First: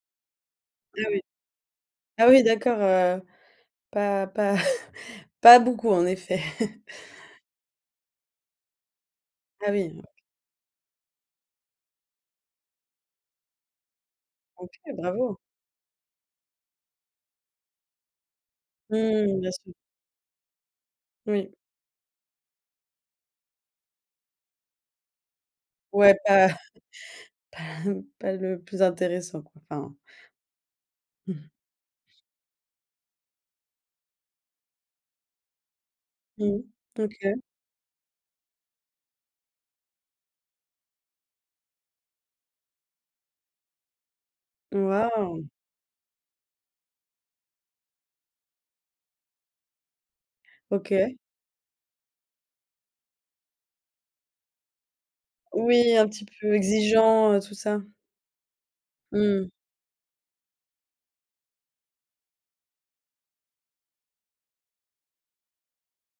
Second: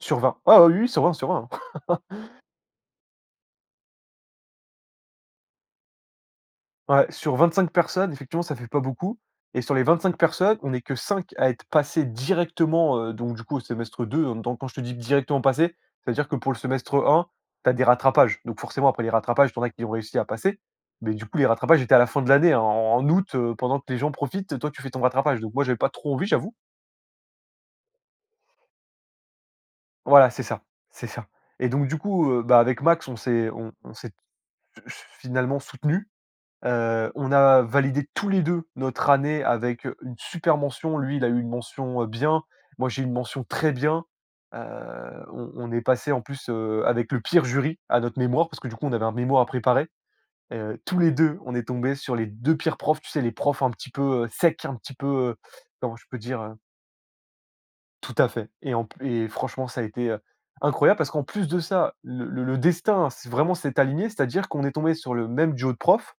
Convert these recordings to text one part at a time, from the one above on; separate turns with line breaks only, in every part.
Sur 20. Ah, oui, oui, sur
Oui,
20,
oui.
sur 20, hein.
Ah oui d'accord, heu, pas pas pas beaucoup, en effet.
Ouais, sur 25 personnes, effectivement, ça fait pas beaucoup et
Ah
sur les
oui, non.
25 personnes, on est que 5 à être passés directement, heu, donc du coup, au semestre 2. Heu, donc quand
OK.
je te dis:
Bravo!
«directement passer», c'est-à-dire que pour le semestre 1, tu as des rattrapages. Donc forcément, après les
Mmh. Bien
rattrapages, tu en as
sûr.
qui ont réussi à passer. Mais du coup, les
Oui.
rattrapages étaient à la fin de l'année, hein, en en août, heu, pendant que les, gens profitent et toi, tu fais ton rattrapage. Donc moi, j'avais pas trop
Ouais,
envie,
pas
j'avoue.
Pas, hem, pas le plus intéressant, quoi, enfin
Voilà, c'est ça. C'est ça.
Mmh.
Et donc du coup, heu, bah, avec Max, on s'est on on s'est, heu, f finalement soutenus.
Mmh.
Heu, on
OK.
a validé tous les 2 notre année avec, heu, une super mention. Lui, il a eu une mention, heu, bien, moi j'ai eu une mention très bien. Heu,
Waouh!
on on est passés, en plus, heu, avec le pire jury à notre mémoire parce que, du coup, on avait un mémoire à préparer. Heu, tous les
OK.
2, on est tombés sur les 2 pires profs. Tu sais les profs un petit peu, heu, secs, un petit peu, heu,
Oui,
comment je
un
peux
petit
dire, heu?
peu exigeants, heu, tout ça.
Tout à fait. Et en p et
Mmh mh.
franchement ça a été, heu, incroyable parce qu'en plus de ça, le le destin s'est vraiment s'est aligné. C'est-à-dire qu'on est tombés sur le même duo de profs,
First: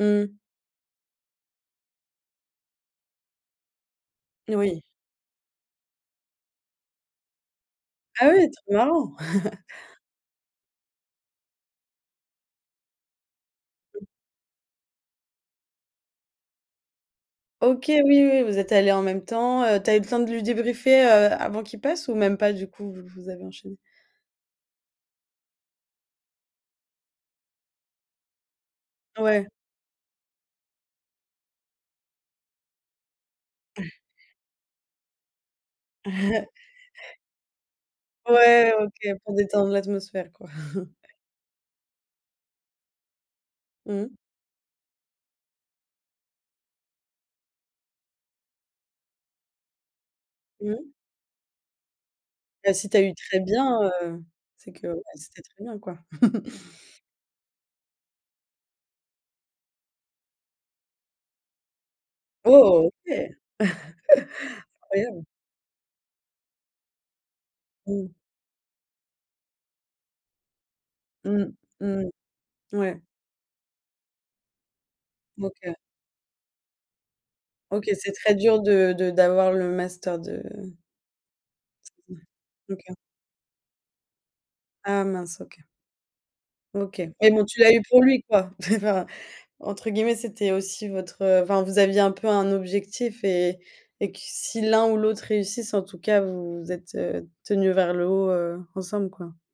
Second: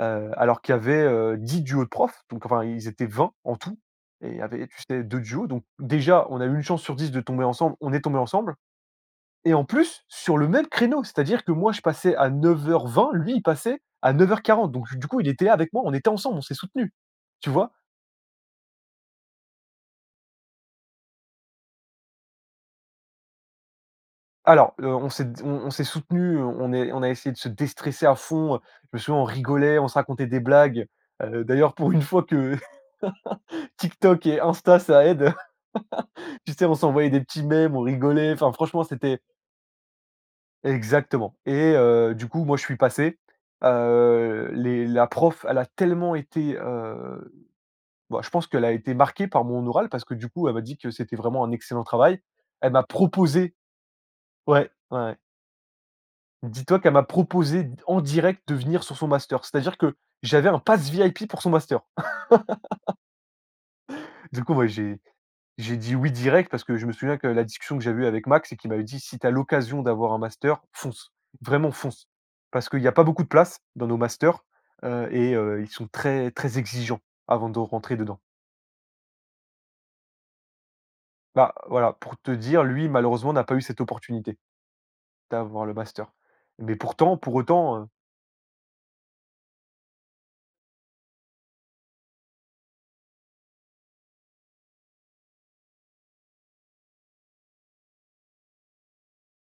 heu, alors qu'il y avait, heu, 10 duos de profs. Donc enfin, ils étaient 20 en tout et il y
Eh
avait,
oui.
tu sais, 2 duos. Donc déjà, on a eu 1 chance sur 10 de tomber ensemble, on est tombés
Ah, oui,
ensemble
trop marrant.
et en plus, sur le même créneau, c'est-à-dire que moi, je passais à 09:20, lui il passait
Oui.
à 09:40. Donc du coup, il était là avec moi, on était ensemble, on s'est soutenus. Tu vois?
OK. Oui, oui, vous êtes allés en même temps, heu. Tu as eu le temps de lui débriefer, heu, avant qu'il passe ou même pas, du coup? Vous vous avez enchaîné?
Alors, heu, on s'est d on on s'est soutenus, heu, on on est on a essayé de se déstresser à fond, heu. Je me souviens, on
Ouais.
rigolait. On se racontait des blagues. Heu, d'ailleurs, pour une fois que TikTok et Insta, ça aide. Tu sais, on s'envoyait des petits mèmes, on rigolait. Enfin,
Ouais.
franchement,
OK
c'était
pour détendre l'atmosphère, quoi.
Exactement. Et heu, du coup, moi, je suis passé,
Mmh.
heu, les la prof, elle a tellement été, heu, bah, je pense qu'elle a été marquée par mon oral parce que, du coup, elle m'a dit
Mmh.
que c'était vraiment un excellent travail.
Bah,
Elle m'a
si tu as eu «très
proposé
bien», heu,
Ouais.
c'est que,
Ouais,
bah,
ouais.
c'était très bien, quoi.
Dis-toi qu'elle m'a proposé, en direct, de venir sur son master. C'est-à-dire que j'avais un pass VIP pour son master.
Oh! OK.
Du coup, bah, j'ai
Incroyable!
j'ai dit oui direct parce que je me souviens que la discussion que j'avais eue
Mmh.
avec Max et qu'il m'avait dit: «Si tu as l'occasion d'avoir un master, fonce,
Mmh.
vraiment
Mmh,
fonce», parce qu'il y a
ouais.
pas beaucoup de places dans nos masters, heu et heu, ils
OK.
sont très, très exigeants avant de
OK,
rentrer
c'est
dedans.
très dur de de d'avoir le master de
Bah, voilà,
Ouais,
pour te dire, lui,
OK.
malheureusement n'a pas eu cette opportunité
Ah mince,
d'avoir
OK.
le master. Mais
OK.
pourtant,
Mais
pour
bon, tu l'as eu
autant, heu
pour lui, quoi. Entre guillemets, c'était aussi votre heu, enfin, vous aviez un peu un objectif et et que si l'un ou l'autre réussisse, en tout cas, vous vous êtes, heu, tenus vers le haut, heu, ensemble, quoi.